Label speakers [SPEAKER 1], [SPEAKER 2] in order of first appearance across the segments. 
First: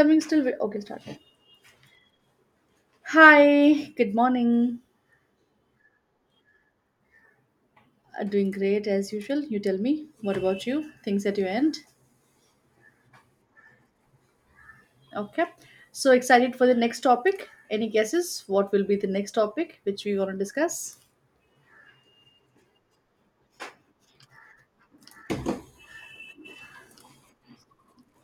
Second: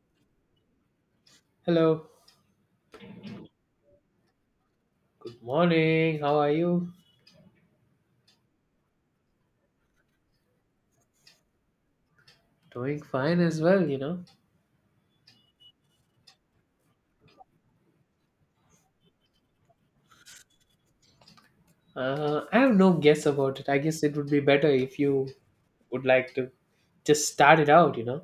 [SPEAKER 1] Coming still. Okay, start.
[SPEAKER 2] Hello.
[SPEAKER 1] Hi, good morning.
[SPEAKER 2] Good morning. How are you?
[SPEAKER 1] Doing great as usual. You tell me, what about you? Things at your end?
[SPEAKER 2] Doing fine as well, you know.
[SPEAKER 1] Okay. So excited for the next topic. Any guesses? What will be the next topic which we want to discuss?
[SPEAKER 2] I have no guess about it. I guess it would be better if you would like to just start it out, you know.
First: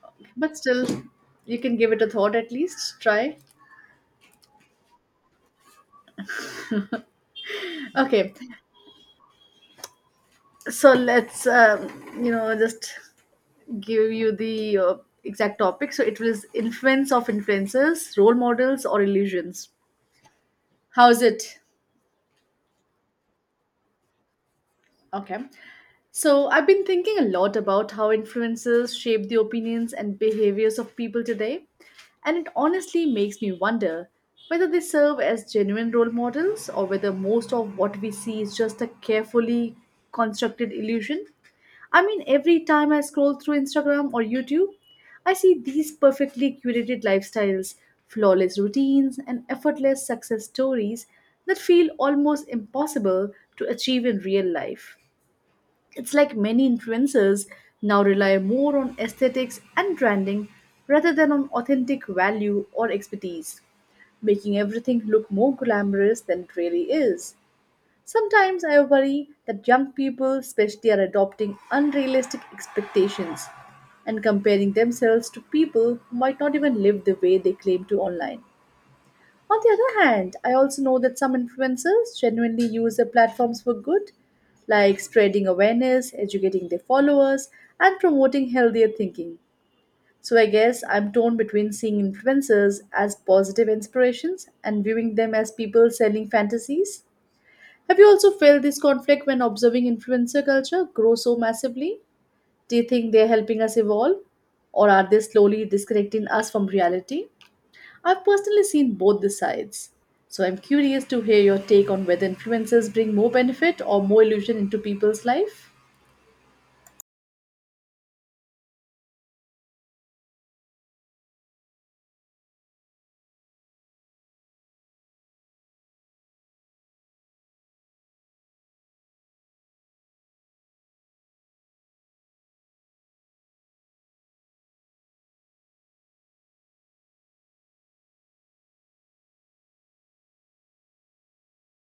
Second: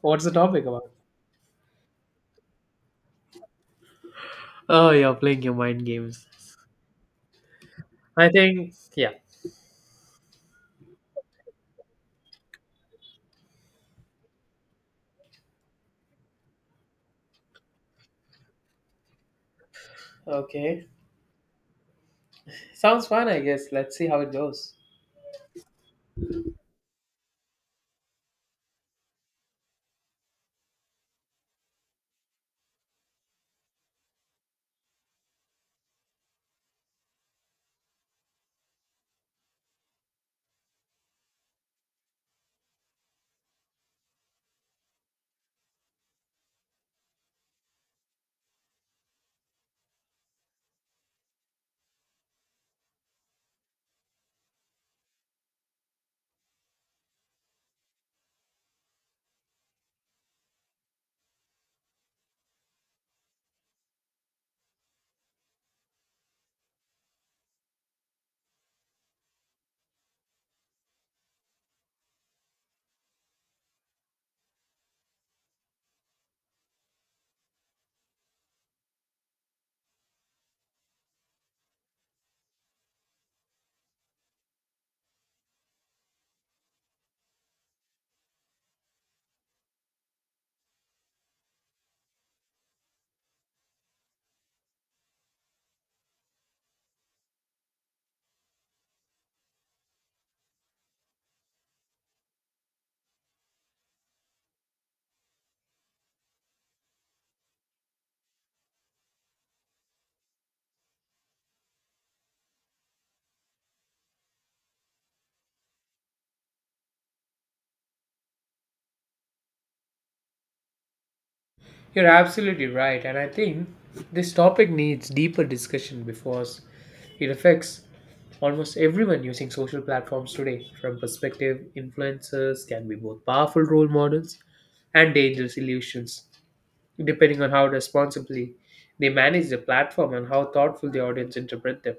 [SPEAKER 2] What's the
[SPEAKER 1] But
[SPEAKER 2] topic about?
[SPEAKER 1] still, you can give it a thought at least. Try.
[SPEAKER 2] Oh, you're playing your mind games. I
[SPEAKER 1] Okay.
[SPEAKER 2] think, yeah.
[SPEAKER 1] So let's just give you the exact topic. So it was influence of influencers, role models, or illusions.
[SPEAKER 2] Okay.
[SPEAKER 1] How's it?
[SPEAKER 2] Sounds fun, I guess. Let's see how it goes.
[SPEAKER 1] Okay. So I've been thinking a lot about how influences shape the opinions and behaviors of people today, and it honestly makes me wonder whether they serve as genuine role models or whether most of what we see is just a carefully constructed illusion. I mean, every time I scroll through Instagram or YouTube, I see these perfectly curated lifestyles, flawless routines, and effortless success stories that feel almost impossible to achieve in real life. It's like many influencers now rely more on aesthetics and branding rather than on authentic value or expertise, making everything look more glamorous than it really is. Sometimes I worry that young people, especially, are adopting unrealistic expectations and comparing themselves to people who might not even live the way they claim to online. On the other hand, I also know that some influencers genuinely use their platforms for good, like spreading awareness, educating their followers, and promoting healthier thinking. So I guess I'm torn between seeing influencers as positive inspirations and viewing them as people selling fantasies. Have you also felt this conflict when observing influencer culture grow so massively? Do you think they're helping us evolve, or are they slowly disconnecting us from reality? I've personally seen both the sides. So I'm curious to hear your take on whether influencers bring more benefit or more illusion into people's life.
[SPEAKER 2] You're absolutely right, and I think this topic needs deeper discussion because it affects almost everyone using social platforms today. From perspective, influencers can be both powerful role models and dangerous illusions, depending on how responsibly they manage the platform and how thoughtful the audience interpret them.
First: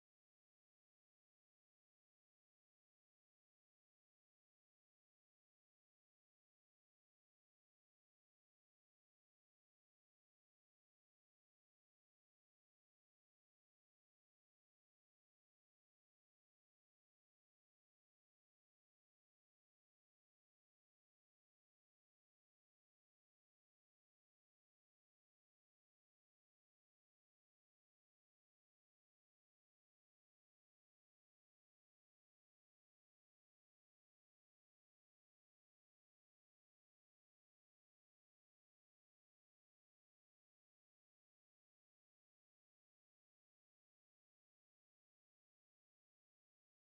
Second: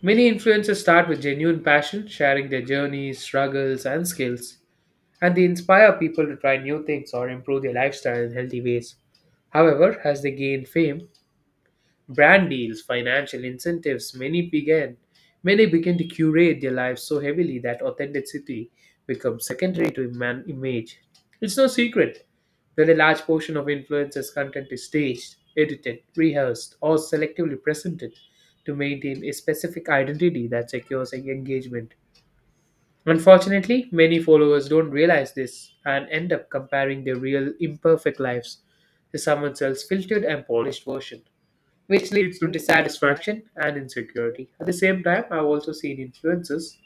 [SPEAKER 2] Many influencers start with genuine passion, sharing their journeys, struggles, and skills, and they inspire people to try new things or improve their lifestyle in healthy ways. However, as they gain fame, brand deals, financial incentives, many begin to curate their lives so heavily that authenticity becomes secondary to image. It's no secret that a large portion of influencers' content is staged, edited, rehearsed, or selectively presented to maintain a specific identity that secures engagement. Unfortunately, many followers don't realize this and end up comparing their real, imperfect lives to someone else's filtered and polished version, which leads to dissatisfaction and insecurity. At the same time, I've also seen influencers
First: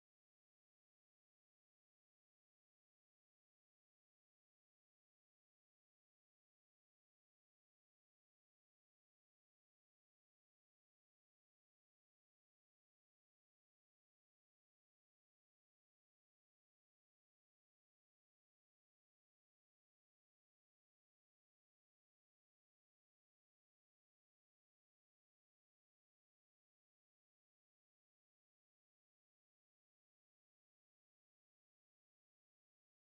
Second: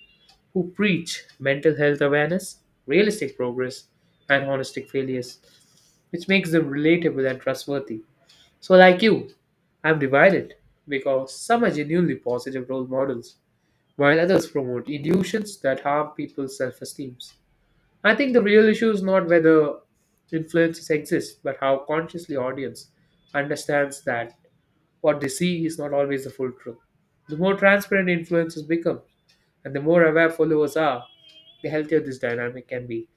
[SPEAKER 2] who preach mental health awareness, realistic progress, and holistic failures, which makes them relatable and trustworthy. So, like you, I'm divided because some are genuinely positive role models while others promote illusions that harm people's self esteem. I think the real issue is not whether influences exist, but how consciously audience understands that what they see is not always the full truth. The more transparent influences become, and the more aware followers are, the healthier this dynamic can be.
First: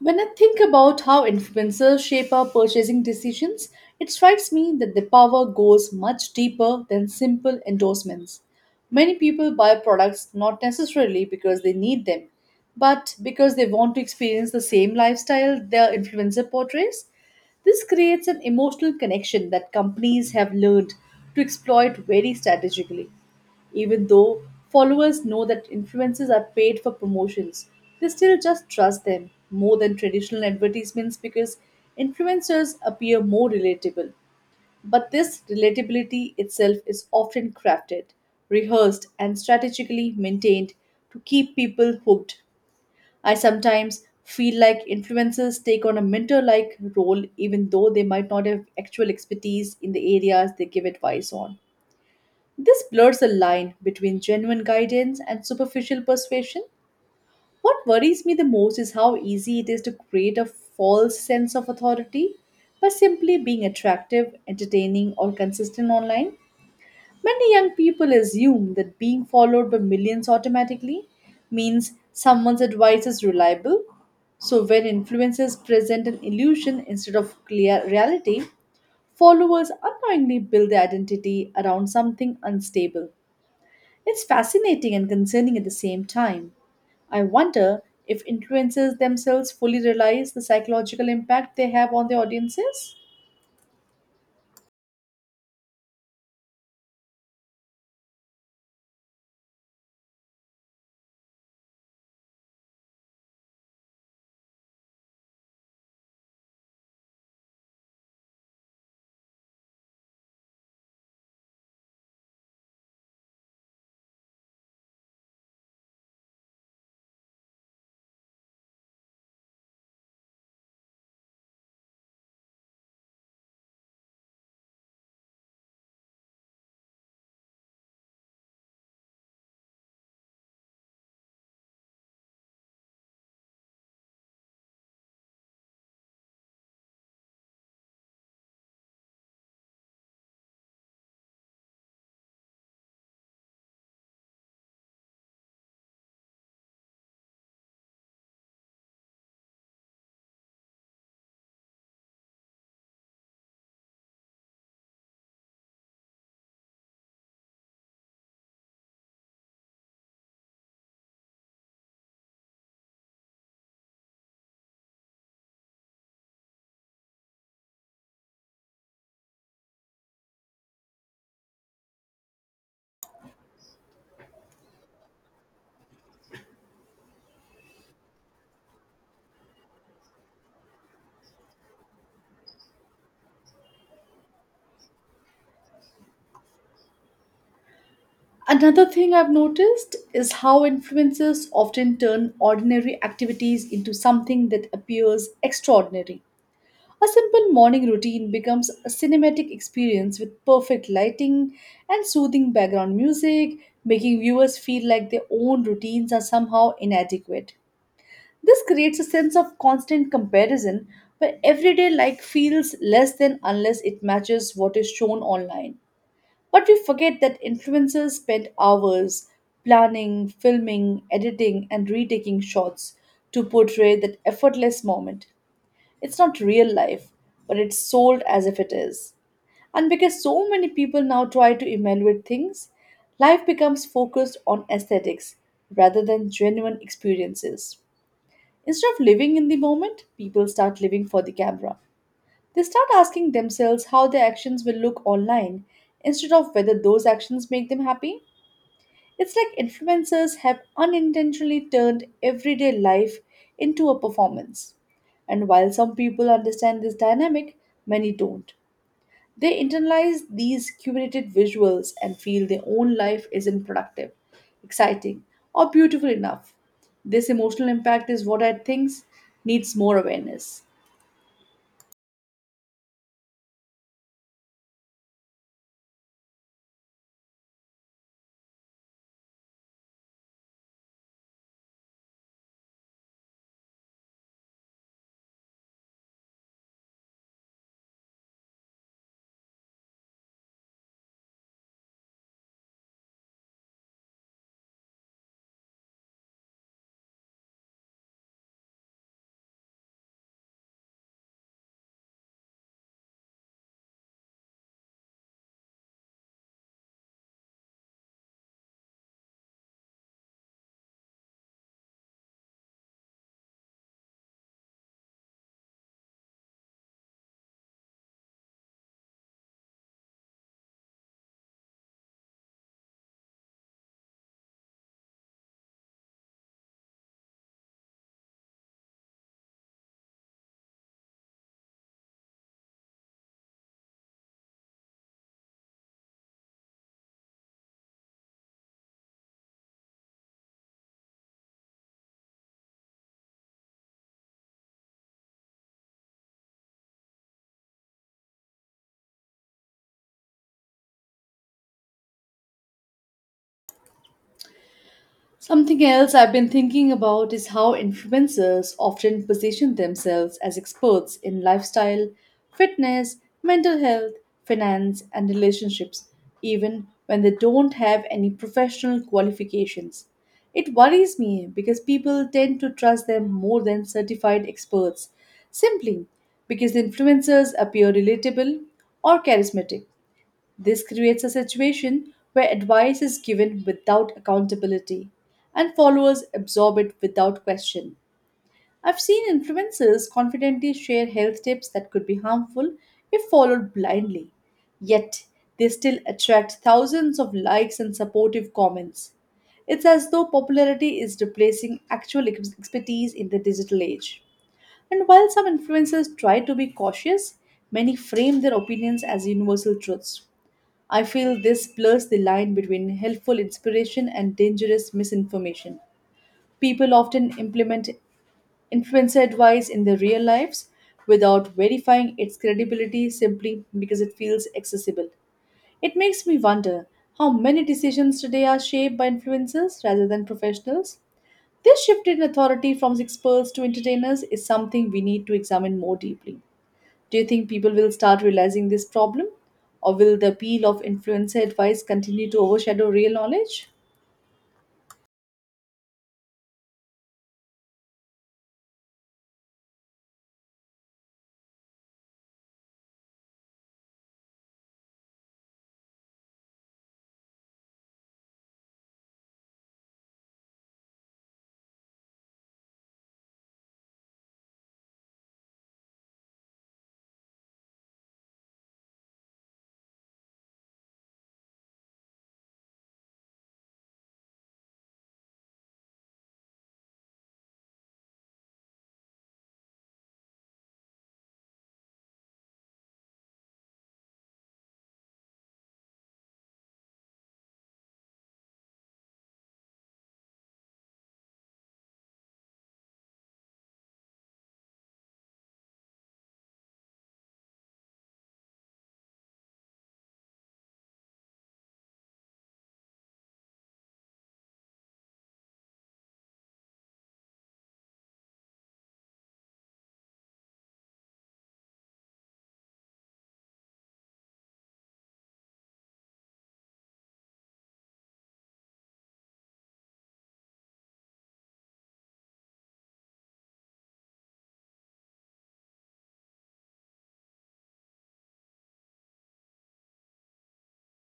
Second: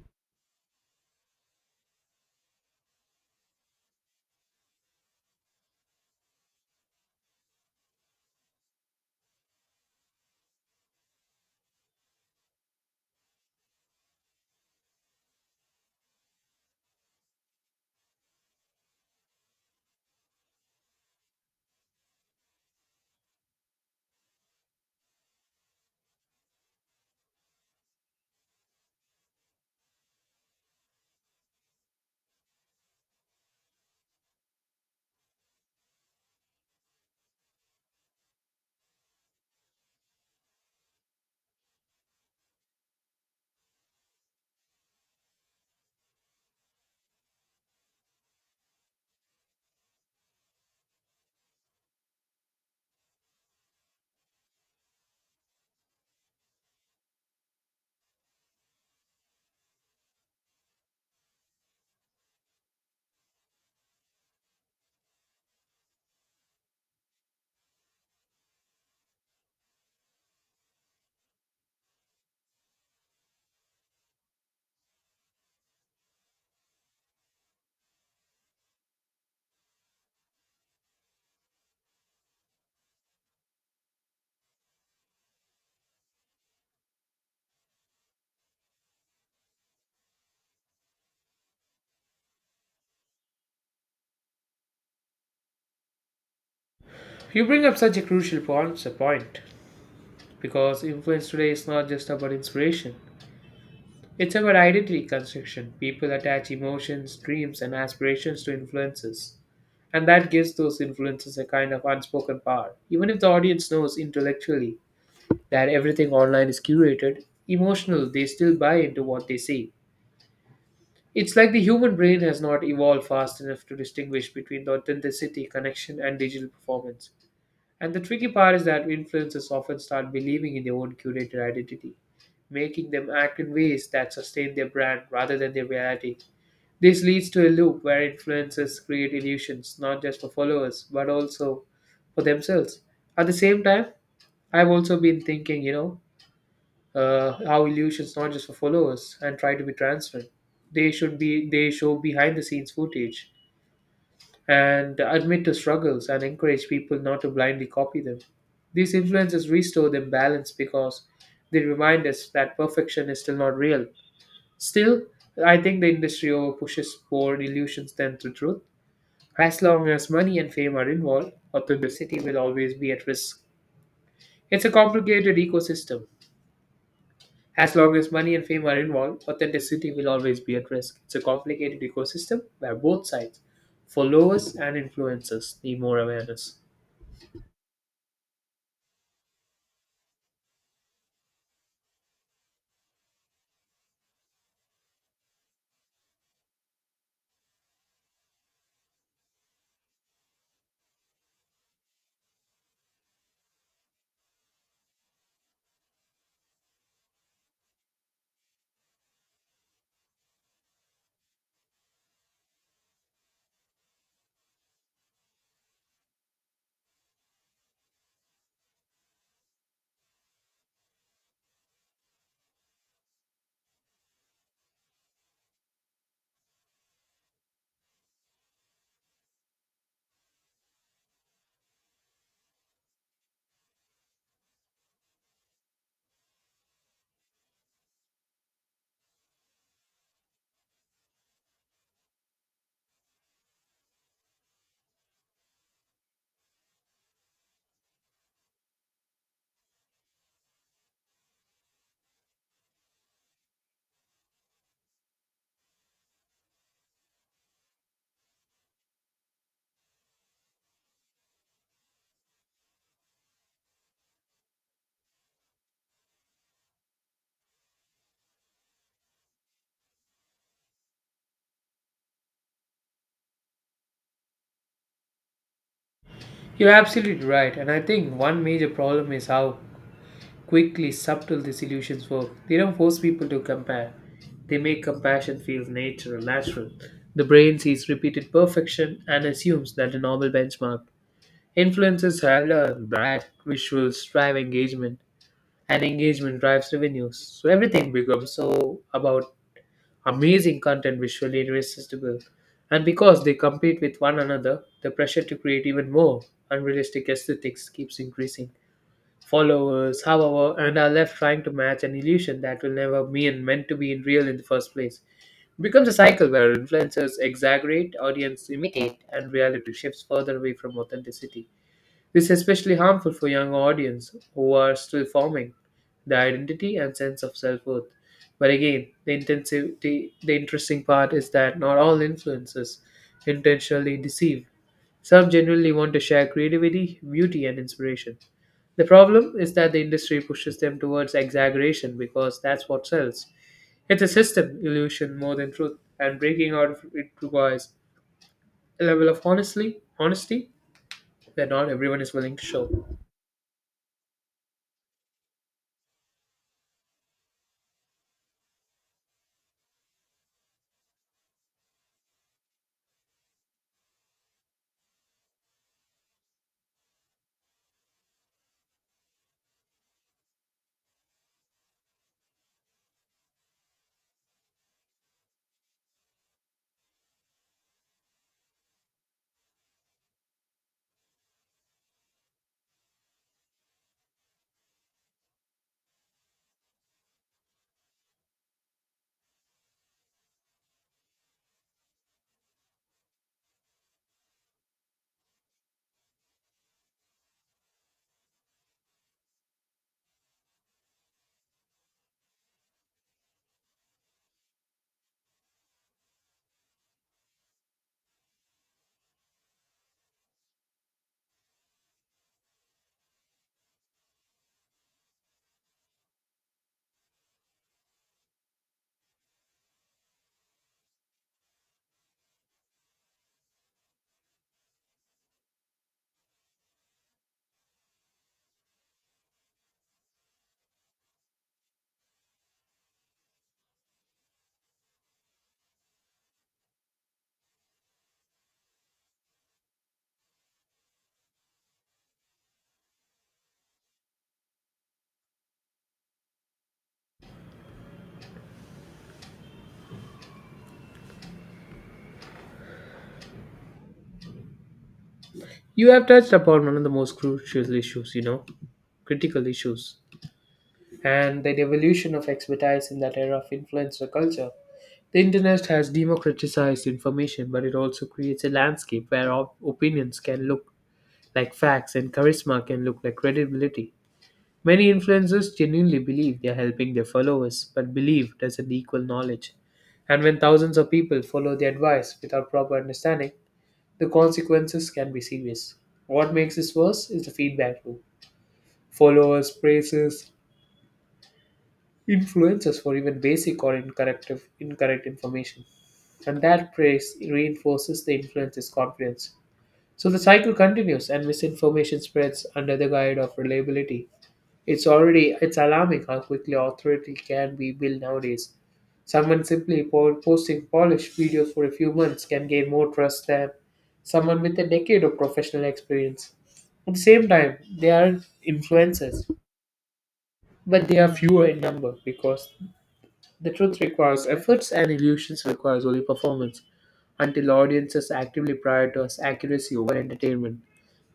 [SPEAKER 1] When I think about how influencers shape our purchasing decisions, it strikes me that the power goes much deeper than simple endorsements. Many people buy products not necessarily because they need them, but because they want to experience the same lifestyle their influencer portrays. This creates an emotional connection that companies have learned to exploit very strategically. Even though followers know that influencers are paid for promotions, they still just trust them more than traditional advertisements because influencers appear more relatable. But this relatability itself is often crafted, rehearsed, and strategically maintained to keep people hooked. I sometimes feel like influencers take on a mentor like role even though they might not have actual expertise in the areas they give advice on. This blurs the line between genuine guidance and superficial persuasion. What worries me the most is how easy it is to create a false sense of authority by simply being attractive, entertaining, or consistent online. Many young people assume that being followed by millions automatically means someone's advice is reliable. So, when influencers present an illusion instead of clear reality, followers unknowingly build their identity around something unstable. It's fascinating and concerning at the same time. I wonder if influencers themselves fully realize the psychological impact they have on their audiences.
[SPEAKER 2] You bring up such a crucial point, a point because influence today is not just about inspiration. It's about identity construction. People attach emotions, dreams, and aspirations to influences. And that gives those influences a kind of unspoken power. Even if the audience knows intellectually that everything online is curated, emotional, they still buy into what they see. It's like the human brain has not evolved fast enough to distinguish between the authenticity, connection, and digital performance. And the tricky part is that influencers often start believing in their own curated identity, making them act in ways that sustain their brand rather than their reality. This leads to a loop where influencers create illusions not just for followers but also for themselves. At the same time, I've also been thinking, you know, how illusions not just for followers and try to be transparent. They should be they show behind the scenes footage and admit to struggles and encourage people not to blindly copy them. These influences restore them balance because they remind us that perfection is still not real. Still, I think the industry over pushes more illusions than the truth. As long as money and fame are involved, authenticity will always be at risk. It's a complicated ecosystem. As long as money and fame are involved, authenticity will always be at risk. It's a complicated ecosystem where both sides, followers and influencers, need more awareness.
[SPEAKER 1] Another thing I've noticed is how influencers often turn ordinary activities into something that appears extraordinary. A simple morning routine becomes a cinematic experience with perfect lighting and soothing background music, making viewers feel like their own routines are somehow inadequate. This creates a sense of constant comparison where everyday life feels less than unless it matches what is shown online. But we forget that influencers spend hours planning, filming, editing, and retaking shots to portray that effortless moment. It's not real life, but it's sold as if it is. And because so many people now try to evaluate things, life becomes focused on aesthetics rather than genuine experiences. Instead of living in the moment, people start living for the camera. They start asking themselves how their actions will look online instead of whether those actions make them happy. It's like influencers have unintentionally turned everyday life into a performance. And while some people understand this dynamic, many don't. They internalize these curated visuals and feel their own life isn't productive, exciting, or beautiful enough. This emotional impact is what I think needs more awareness.
[SPEAKER 2] You're absolutely right, and I think one major problem is how quickly subtle these illusions work. They don't force people to compare, they make compassion feel natural. The brain sees repeated perfection and assumes that a normal benchmark. Influences are brand, visuals drive engagement, and engagement drives revenues. So everything becomes so about amazing content visually irresistible. And because they compete with one another, the pressure to create even more unrealistic aesthetics keeps increasing. Followers, however, and are left trying to match an illusion that will never be and meant to be in real in the first place. It becomes a cycle where influencers exaggerate, audience imitate, and reality shifts further away from authenticity. This is especially harmful for young audience who are still forming their identity and sense of self-worth. But again, the intensity the interesting part is that not all influencers intentionally deceive. Some genuinely want to share creativity, beauty and inspiration. The problem is that the industry pushes them towards exaggeration because that's what sells. It's a system illusion more than truth, and breaking out of it requires a level of honestly honesty that not everyone is willing to show.
[SPEAKER 1] Something else I've been thinking about is how influencers often position themselves as experts in lifestyle, fitness, mental health, finance, and relationships, even when they don't have any professional qualifications. It worries me because people tend to trust them more than certified experts, simply because the influencers appear relatable or charismatic. This creates a situation where advice is given without accountability and followers absorb it without question. I've seen influencers confidently share health tips that could be harmful if followed blindly, yet they still attract thousands of likes and supportive comments. It's as though popularity is replacing actual expertise in the digital age. And while some influencers try to be cautious, many frame their opinions as universal truths. I feel this blurs the line between helpful inspiration and dangerous misinformation. People often implement influencer advice in their real lives without verifying its credibility simply because it feels accessible. It makes me wonder how many decisions today are shaped by influencers rather than professionals. This shift in authority from experts to entertainers is something we need to examine more deeply. Do you think people will start realizing this problem? Or will the appeal of influencer advice continue to overshadow real knowledge?
[SPEAKER 2] You have touched upon one of the most crucial issues, you know, critical issues, and the evolution of expertise in that era of influencer culture. The internet has democratized information, but it also creates a landscape where opinions can look like facts and charisma can look like credibility. Many influencers genuinely believe they are helping their followers, but belief doesn't equal knowledge. And when thousands of people follow the advice without proper understanding, the consequences can be serious. What makes this worse is the feedback loop. Followers, praises, influencers for even basic or incorrect information. And that praise reinforces the influencer's confidence. So the cycle continues and misinformation spreads under the guise of reliability. It's alarming how quickly authority can be built nowadays. Someone simply posting polished videos for a few months can gain more trust than someone with a decade of professional experience. At the same time, they are influencers, but they are fewer in number because the truth requires efforts and illusions requires only performance until audiences actively prioritize accuracy over entertainment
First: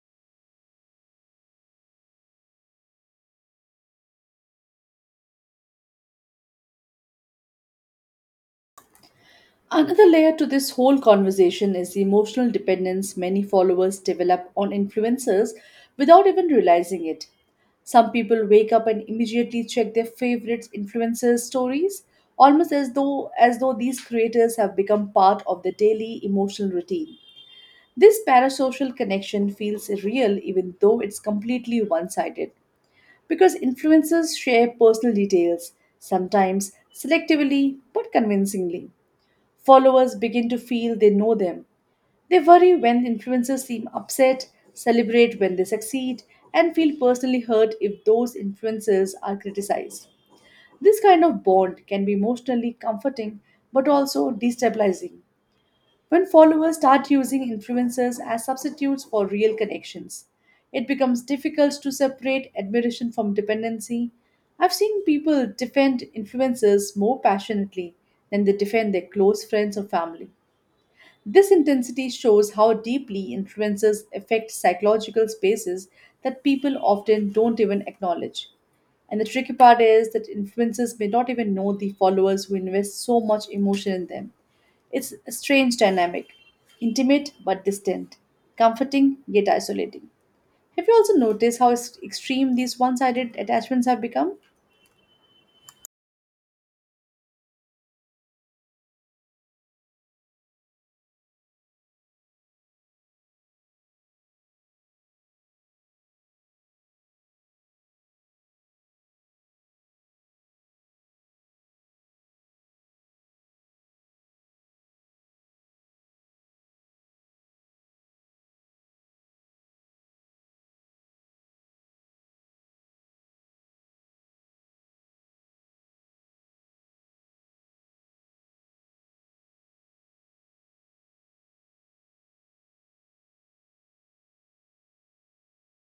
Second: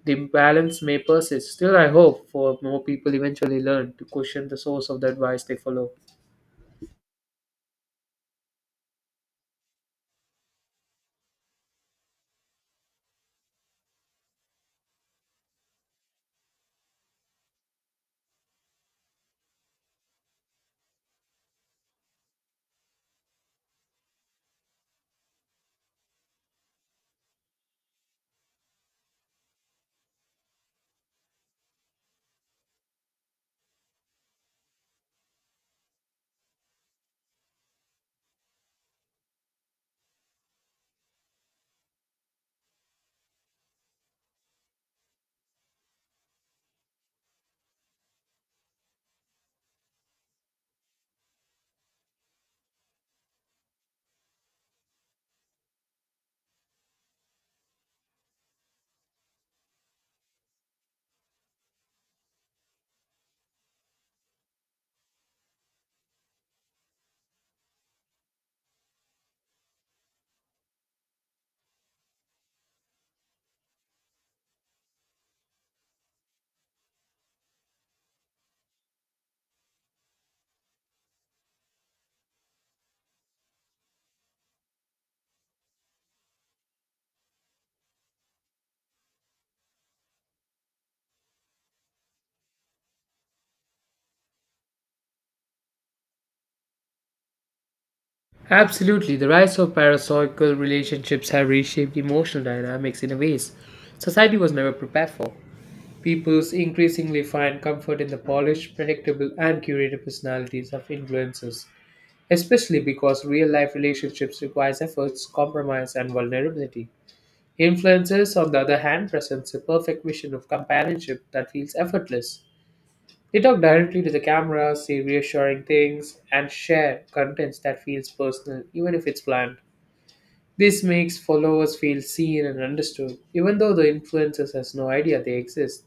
[SPEAKER 2] the imbalance may persist. Still, I hope for more people eventually learn to question the source of the advice they follow.
[SPEAKER 1] Another layer to this whole conversation is the emotional dependence many followers develop on influencers without even realizing it. Some people wake up and immediately check their favorite influencers' stories, almost as though these creators have become part of the daily emotional routine. This parasocial connection feels real even though it's completely one-sided. Because influencers share personal details, sometimes selectively but convincingly, followers begin to feel they know them. They worry when influencers seem upset, celebrate when they succeed, and feel personally hurt if those influencers are criticized. This kind of bond can be emotionally comforting but also destabilizing. When followers start using influencers as substitutes for real connections, it becomes difficult to separate admiration from dependency. I've seen people defend influencers more passionately than they defend their close friends or family. This intensity shows how deeply influencers affect psychological spaces that people often don't even acknowledge. And the tricky part is that influencers may not even know the followers who invest so much emotion in them. It's a strange dynamic, intimate but distant, comforting yet isolating. Have you also noticed how extreme these one sided attachments have become?
[SPEAKER 2] Absolutely, the rise of parasocial relationships have reshaped emotional dynamics in a ways society was never prepared for. People increasingly find comfort in the polished, predictable, and curated personalities of influencers, especially because real-life relationships requires efforts, compromise, and vulnerability. Influencers, on the other hand, presents a perfect vision of companionship that feels effortless. They talk directly to the camera, say reassuring things, and share contents that feels personal, even if it's planned. This makes followers feel seen and understood, even though the influencers has no idea they exist.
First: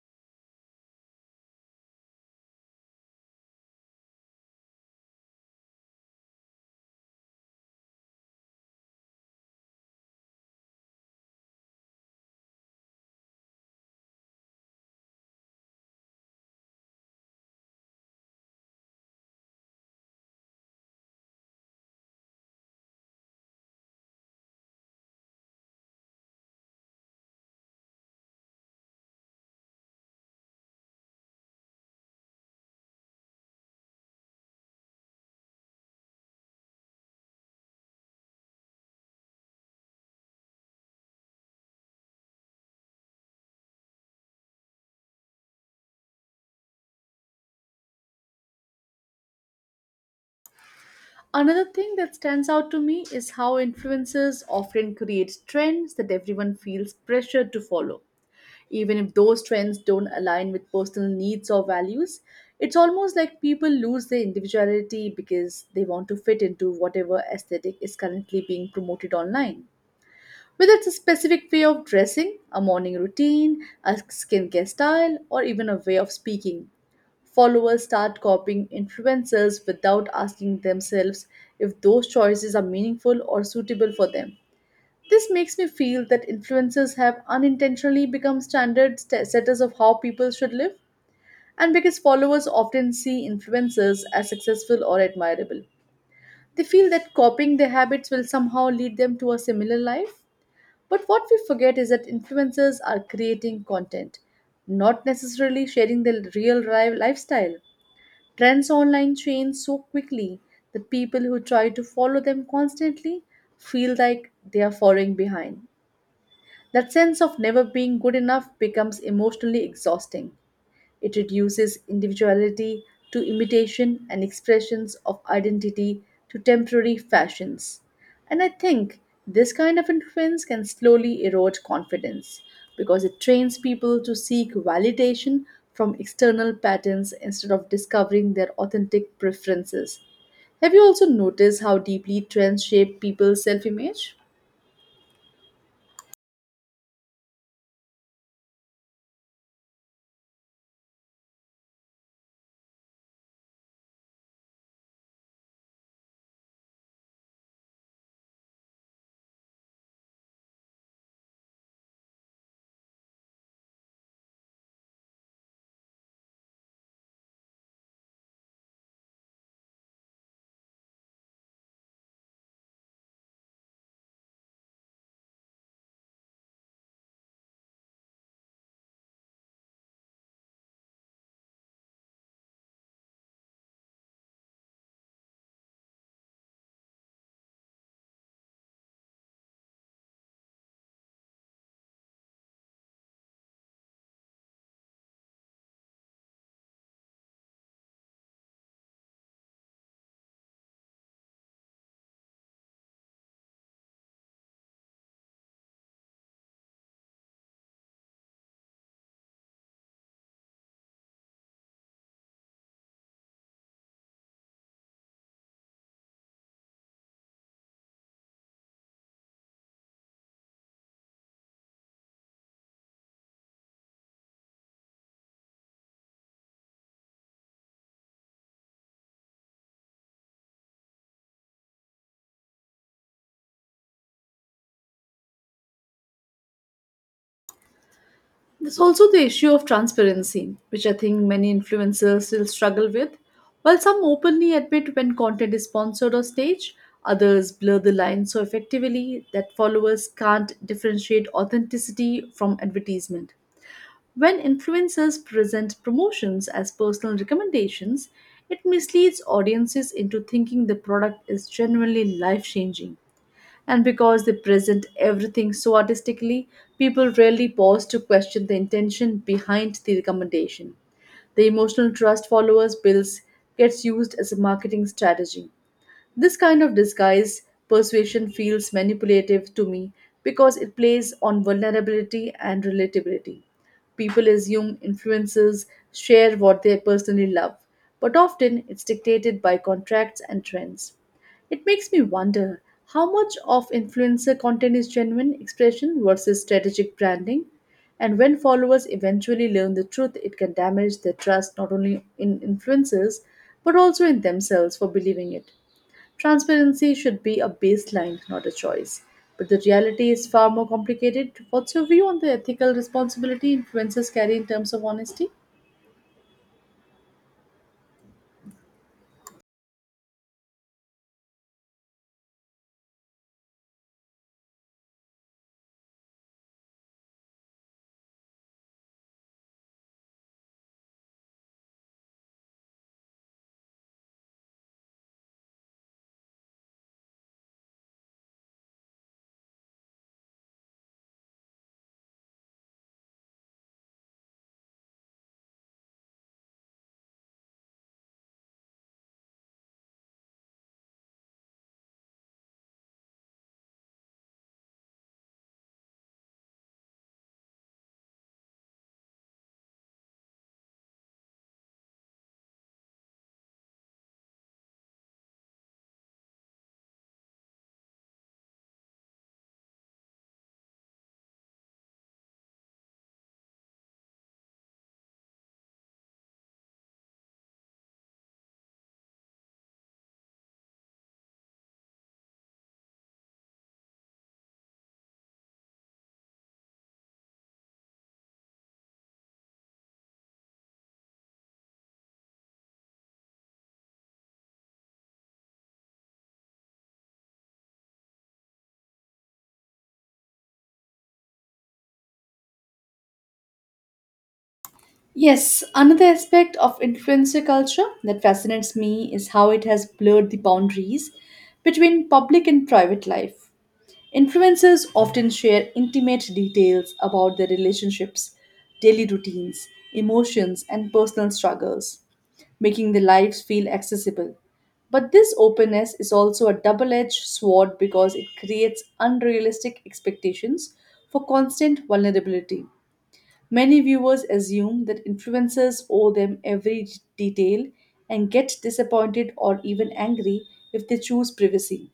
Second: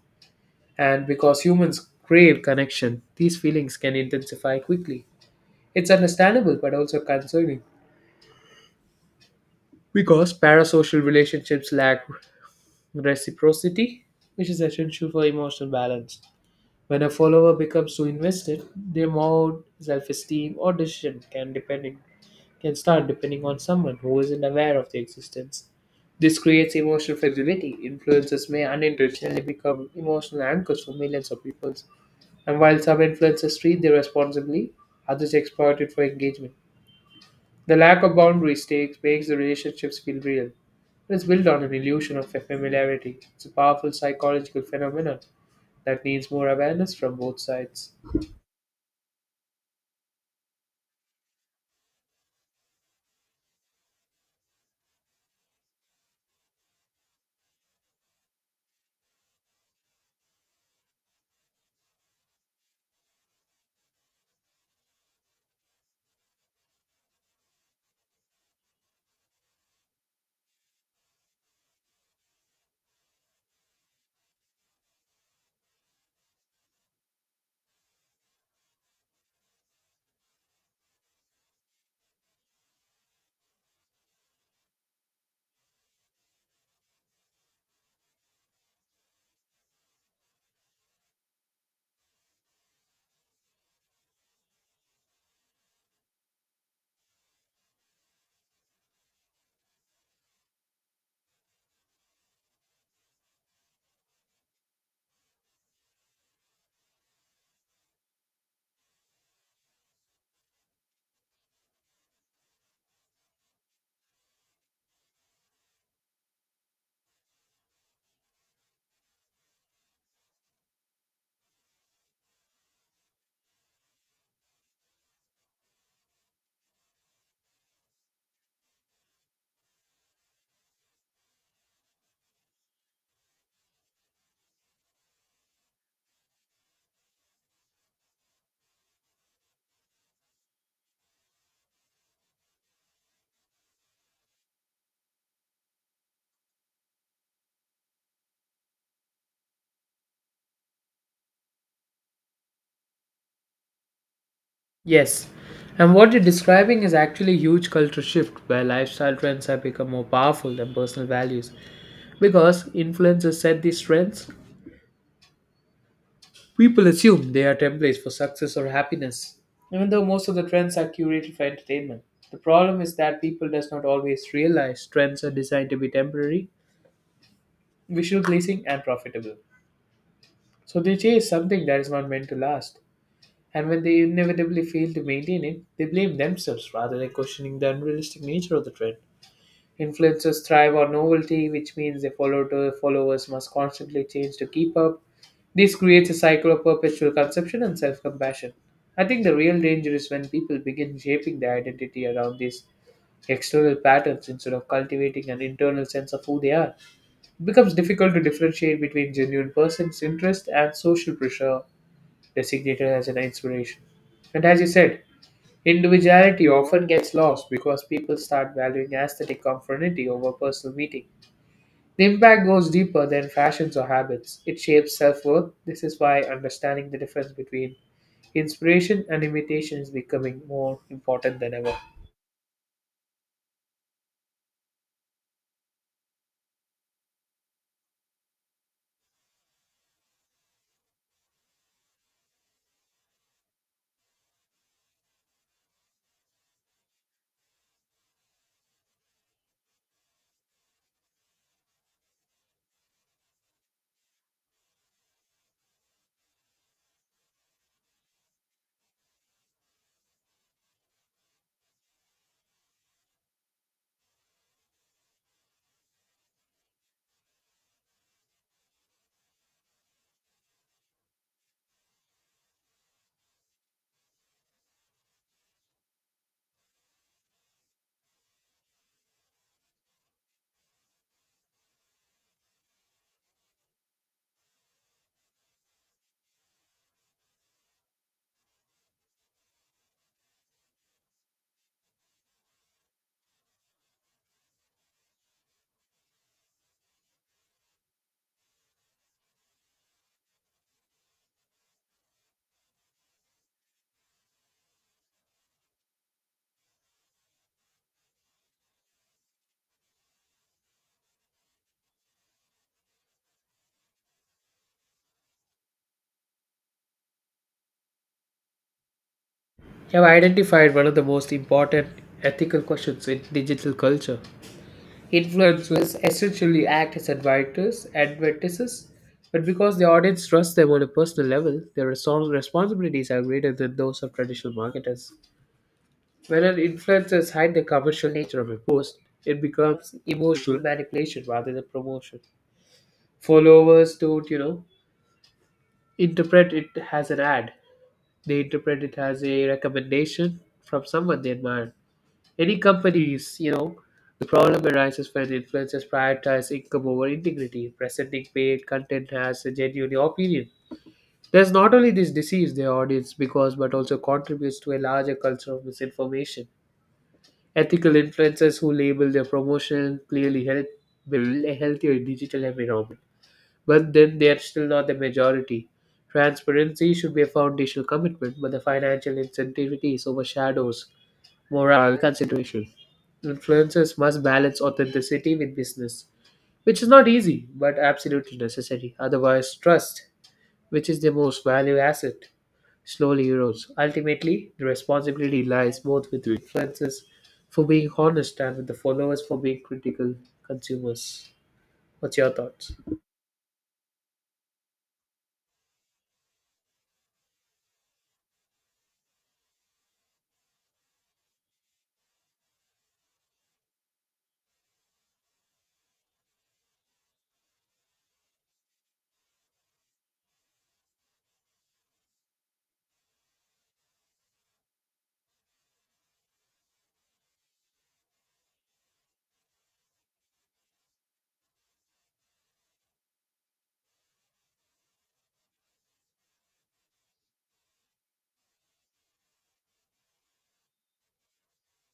[SPEAKER 2] And because humans crave connection, these feelings can intensify quickly. It's understandable but also concerning because parasocial relationships lack reciprocity, which is essential for emotional balance. When a follower becomes so invested, their mood, self-esteem, or decision can depending can start depending on someone who isn't aware of their existence. This creates emotional flexibility. Influencers may unintentionally become emotional anchors for millions of people. And while some influencers treat their responsibly, others exploit it for engagement. The lack of boundaries takes makes the relationships feel real. It's built on an illusion of familiarity. It's a powerful psychological phenomenon that needs more awareness from both sides.
[SPEAKER 1] Another thing that stands out to me is how influencers often create trends that everyone feels pressured to follow. Even if those trends don't align with personal needs or values, it's almost like people lose their individuality because they want to fit into whatever aesthetic is currently being promoted online. Whether it's a specific way of dressing, a morning routine, a skincare style, or even a way of speaking, followers start copying influencers without asking themselves if those choices are meaningful or suitable for them. This makes me feel that influencers have unintentionally become standard setters of how people should live. And because followers often see influencers as successful or admirable, they feel that copying their habits will somehow lead them to a similar life. But what we forget is that influencers are creating content, not necessarily sharing their real lifestyle. Trends online change so quickly that people who try to follow them constantly feel like they are falling behind. That sense of never being good enough becomes emotionally exhausting. It reduces individuality to imitation and expressions of identity to temporary fashions. And I think this kind of influence can slowly erode confidence because it trains people to seek validation from external patterns instead of discovering their authentic preferences. Have you also noticed how deeply trends shape people's self image?
[SPEAKER 2] Yes. And what you're describing is actually a huge cultural shift where lifestyle trends have become more powerful than personal values. Because influencers set these trends, people assume they are templates for success or happiness, even though most of the trends are curated for entertainment. The problem is that people does not always realize trends are designed to be temporary, visual pleasing and profitable. So they chase something that is not meant to last. And when they inevitably fail to maintain it, they blame themselves rather than questioning the unrealistic nature of the trend. Influencers thrive on novelty, which means their followers must constantly change to keep up. This creates a cycle of perpetual consumption and self compassion. I think the real danger is when people begin shaping their identity around these external patterns instead of cultivating an internal sense of who they are. It becomes difficult to differentiate between genuine person's interest and social pressure designated as an inspiration. And as you said, individuality often gets lost because people start valuing aesthetic conformity over personal meaning. The impact goes deeper than fashions or habits. It shapes self worth. This is why understanding the difference between inspiration and imitation is becoming more important than ever.
[SPEAKER 1] There's also the issue of transparency, which I think many influencers still struggle with. While some openly admit when content is sponsored or staged, others blur the line so effectively that followers can't differentiate authenticity from advertisement. When influencers present promotions as personal recommendations, it misleads audiences into thinking the product is genuinely life changing. And because they present everything so artistically, people rarely pause to question the intention behind the recommendation. The emotional trust followers builds gets used as a marketing strategy. This kind of disguise persuasion feels manipulative to me because it plays on vulnerability and relatability. People assume influencers share what they personally love, but often it's dictated by contracts and trends. It makes me wonder how much of influencer content is genuine expression versus strategic branding, and when followers eventually learn the truth, it can damage their trust not only in influencers but also in themselves for believing it. Transparency should be a baseline, not a choice. But the reality is far more complicated. What's your view on the ethical responsibility influencers carry in terms of honesty?
[SPEAKER 2] You have identified one of the most important ethical questions in digital culture. Influencers essentially act as advertisers, but because the audience trusts them on a personal level, their responsibilities are greater than those of traditional marketers. When an influencer hides the commercial nature of a post, it becomes emotional manipulation rather than promotion. Followers don't, you know, interpret it as an ad. They interpret it as a recommendation from someone they admire. Any companies, you know, the problem arises when influencers prioritize income over integrity, presenting paid content as a genuine opinion. There's not only this deceives their audience because, but also contributes to a larger culture of misinformation. Ethical influencers who label their promotion clearly help build a healthier digital environment, but then they are still not the majority. Transparency should be a foundational commitment, but the financial incentivity is overshadows moral considerations. Influencers must balance authenticity with business, which is not easy but absolutely necessary. Otherwise, trust, which is the most valued asset, slowly erodes. Ultimately, the responsibility lies both with the influencers for being honest and with the followers for being critical consumers. What's your thoughts?
[SPEAKER 1] Yes, another aspect of influencer culture that fascinates me is how it has blurred the boundaries between public and private life. Influencers often share intimate details about their relationships, daily routines, emotions, and personal struggles, making their lives feel accessible. But this openness is also a double edged sword because it creates unrealistic expectations for constant vulnerability. Many viewers assume that influencers owe them every detail and get disappointed or even angry if they choose privacy.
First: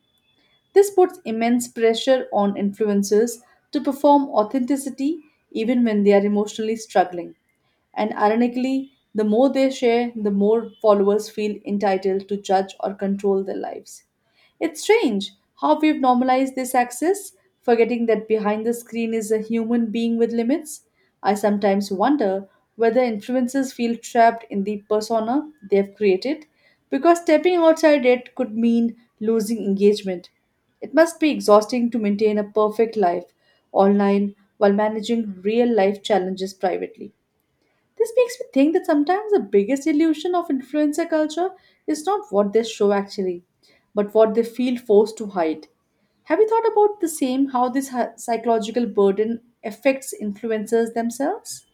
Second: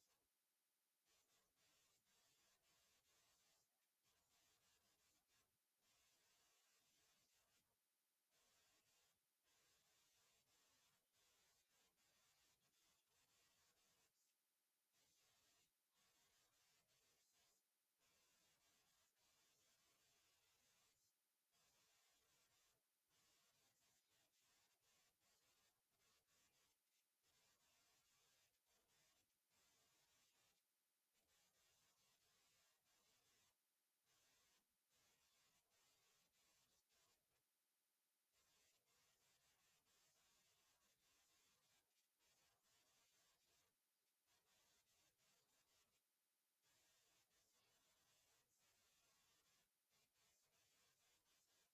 [SPEAKER 1] This puts immense pressure on influencers to perform authenticity even when they are emotionally struggling. And ironically, the more they share, the more followers feel entitled to judge or control their lives. It's strange how we've normalized this access, forgetting that behind the screen is a human being with limits. I sometimes wonder whether influencers feel trapped in the persona they've created because stepping outside it could mean losing engagement. It must be exhausting to maintain a perfect life online while managing real life challenges privately. This makes me think that sometimes the biggest illusion of influencer culture is not what they show actually, but what they feel forced to hide. Have you thought about the same how this psychological burden affects influencers themselves?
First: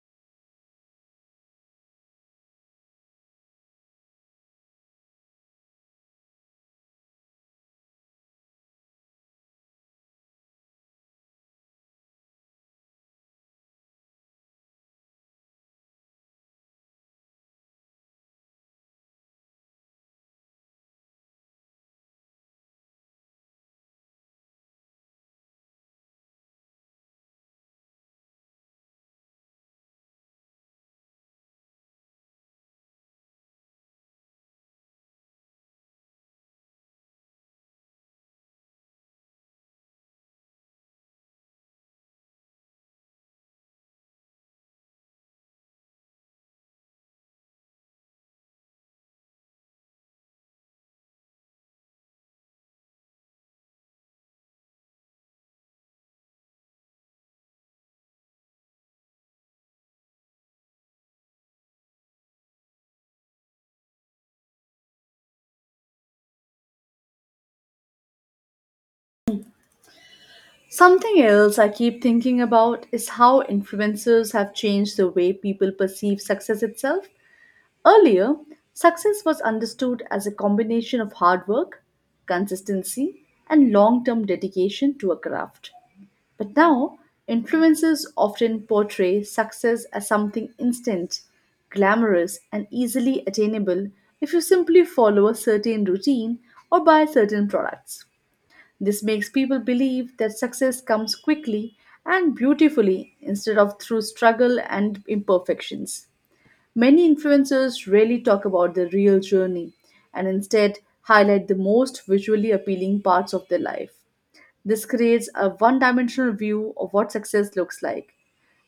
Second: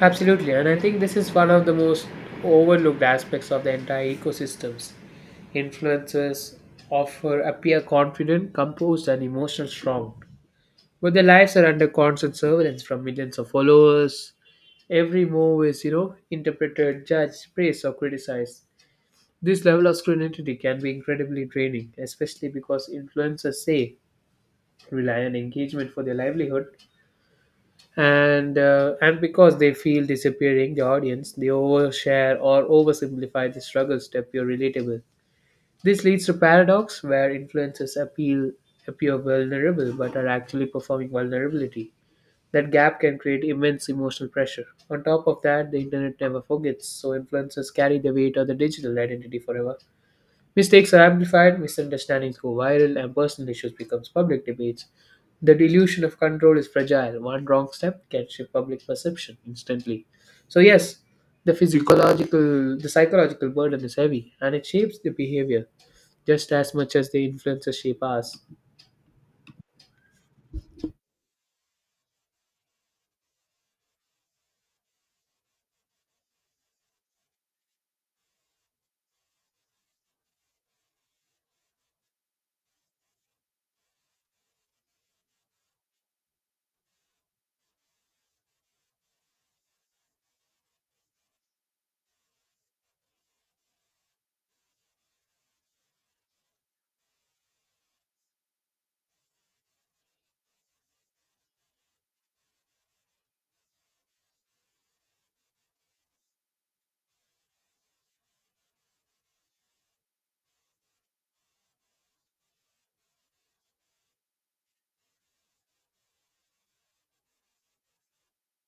[SPEAKER 2] Absolutely, and I think this is one of the most overlooked aspects of the entire ecosystems. Influencers offer appear confident, composed, and emotional strong, but their lives are under constant surveillance from millions of followers. Every move is, you know, interpreted, judged, praised, or criticized. This level of scrutiny can be incredibly draining, especially because influencers say rely on engagement for their livelihood and because they feel disappearing the audience they overshare or oversimplify the struggles to appear relatable this leads to paradox where influencers appeal appear vulnerable but are actually performing vulnerability that gap can create immense emotional pressure on top of that the internet never forgets so influencers carry the weight of the digital identity forever. Mistakes are amplified, misunderstandings go viral, and personal issues becomes public debates. The delusion of control is fragile. One wrong step can shift public perception instantly. So yes, the psychological burden is heavy, and it shapes the behavior just as much as the influences shape us.
[SPEAKER 1] Something else I keep thinking about is how influencers have changed the way people perceive success itself. Earlier, success was understood as a combination of hard work, consistency, and long term dedication to a craft. But now, influencers often portray success as something instant, glamorous, and easily attainable if you simply follow a certain routine or buy certain products. This makes people believe that success comes quickly and beautifully instead of through struggle and imperfections. Many influencers rarely talk about their real journey and instead highlight the most visually appealing parts of their life. This creates a one dimensional view of what success looks like.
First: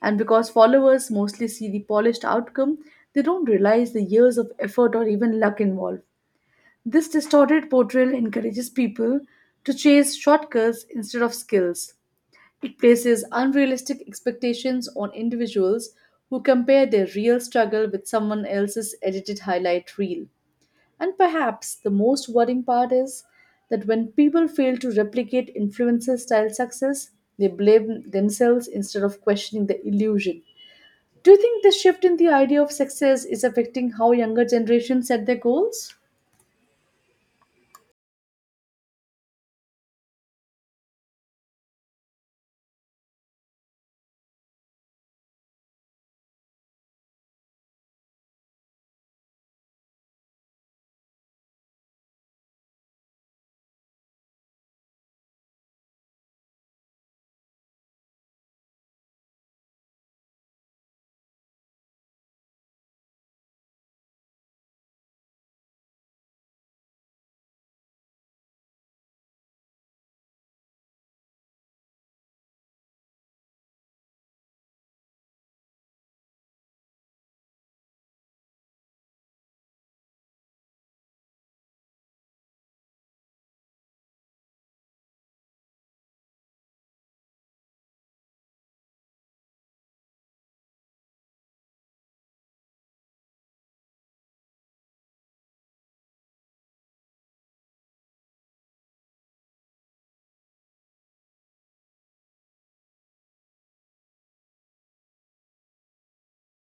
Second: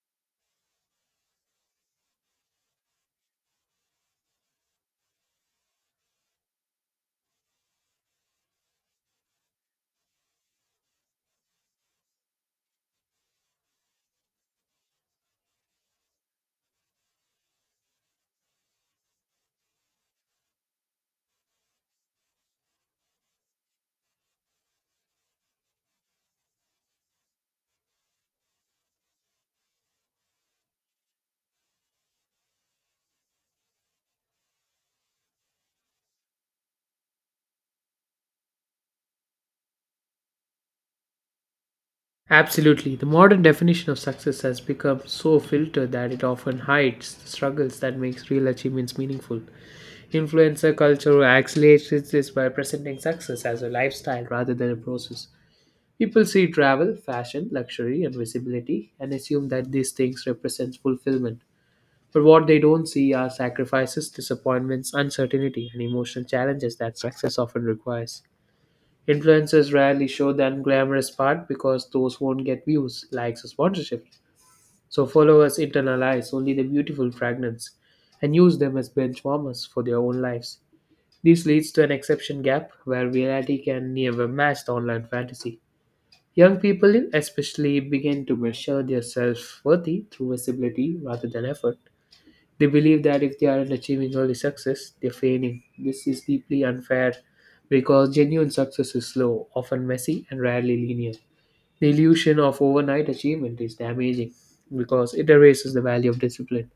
[SPEAKER 1] And because followers mostly see the polished outcome, they don't realize the years of effort or even luck involved. This distorted portrayal encourages people to chase shortcuts instead of skills. It places unrealistic expectations on individuals who compare their real struggle with someone else's edited highlight reel. And perhaps the most worrying part is that when people fail to replicate influencer style success, they blame themselves instead of questioning the illusion. Do you think the shift in the idea of success is affecting how younger generations set their goals?
[SPEAKER 2] Absolutely, the modern definition of success has become so filtered that it often hides the struggles that makes real achievements meaningful. Influencer culture accelerates this by presenting success as a lifestyle rather than a process. People see travel, fashion, luxury, and visibility and assume that these things represent fulfillment. But what they don't see are sacrifices, disappointments, uncertainty, and emotional challenges that success often requires. Influencers rarely show the unglamorous part because those won't get views, likes, or sponsorship. So followers internalize only the beautiful fragments and use them as benchwarmers for their own lives. This leads to an exception gap where reality can never match the online fantasy. Young people, especially, begin to measure their self worth through visibility rather than effort. They believe that if they aren't achieving early success, they're failing. This is deeply unfair because genuine success is slow, often messy, and rarely linear. The illusion of overnight achievement is damaging because it erases the value of discipline,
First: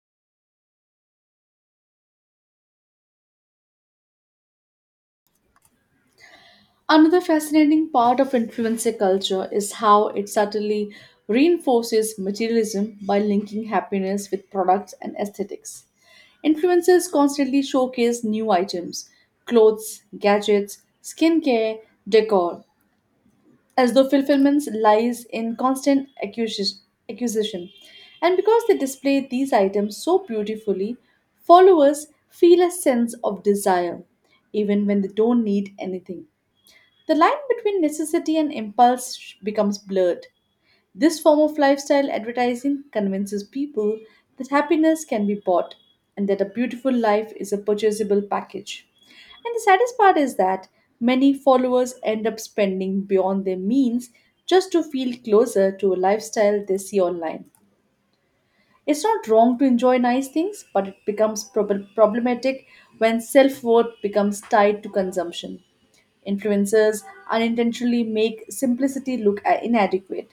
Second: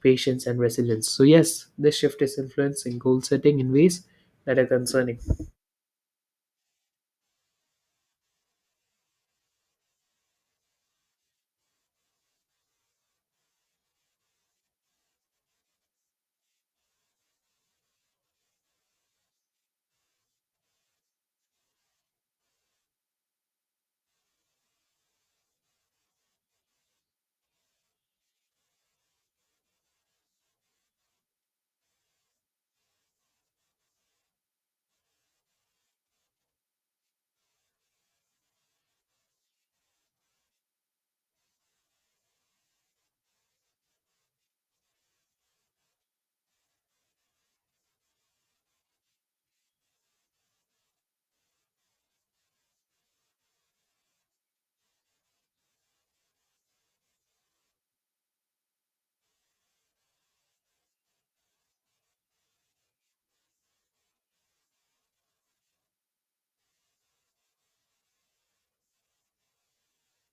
[SPEAKER 2] patience, and resilience. So, yes, this shift is influencing goal setting in ways that are concerning.
[SPEAKER 1] Another fascinating part of influencer culture is how it subtly reinforces materialism by linking happiness with products and aesthetics. Influencers constantly showcase new items, clothes, gadgets, skincare, decor, as though fulfillment lies in constant acquisition. And because they display these items so beautifully, followers feel a sense of desire, even when they don't need anything. The line between necessity and impulse becomes blurred. This form of lifestyle advertising convinces people that happiness can be bought and that a beautiful life is a purchasable package. And the saddest part is that many followers end up spending beyond their means just to feel closer to a lifestyle they see online. It's not wrong to enjoy nice things, but it becomes problematic when self worth becomes tied to consumption. Influencers unintentionally make simplicity look inadequate,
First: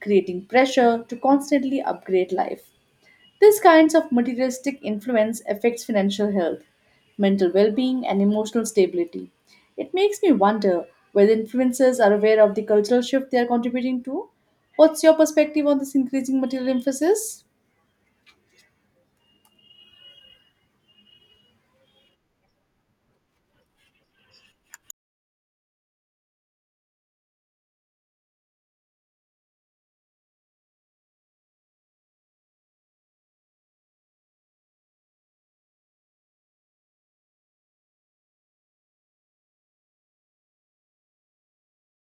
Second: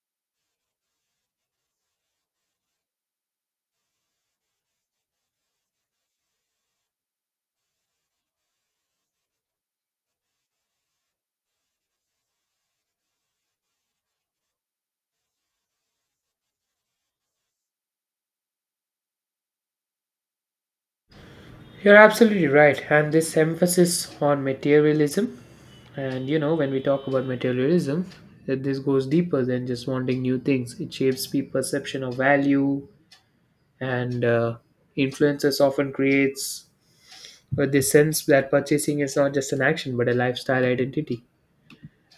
[SPEAKER 1] creating pressure to constantly upgrade life. These kinds of materialistic influence affects financial health, mental well-being and emotional stability. It makes me wonder whether influencers are aware of the cultural shift they are contributing to. What's your perspective on this increasing material emphasis?
[SPEAKER 2] You're absolutely right. And this emphasis on materialism, and you know, when we talk about materialism, that this goes deeper than just wanting new things. It shapes people's perception of value, and influences often creates this sense that purchasing is not just an action but a lifestyle identity.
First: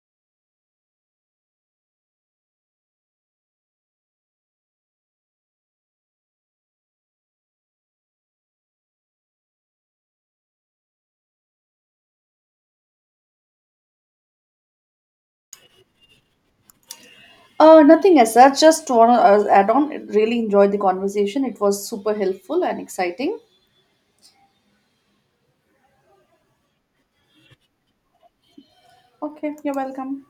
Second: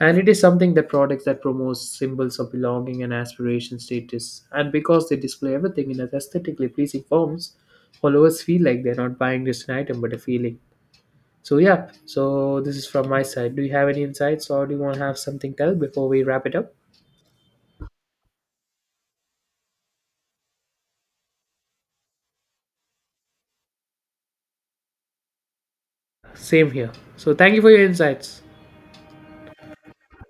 [SPEAKER 2] And it is something that products that promotes symbols of belonging and aspiration status. And because they display everything in aesthetically pleasing forms, followers feel like they're not buying just an item but a feeling. So yeah, so this is from my side. Do you have any insights or do you want to have something else before we wrap it up?
[SPEAKER 1] Nothing as such. Just want to add on. Really enjoyed the conversation. It was super helpful and exciting.
[SPEAKER 2] Same here. So thank you for your insights.
[SPEAKER 1] Okay, you're welcome.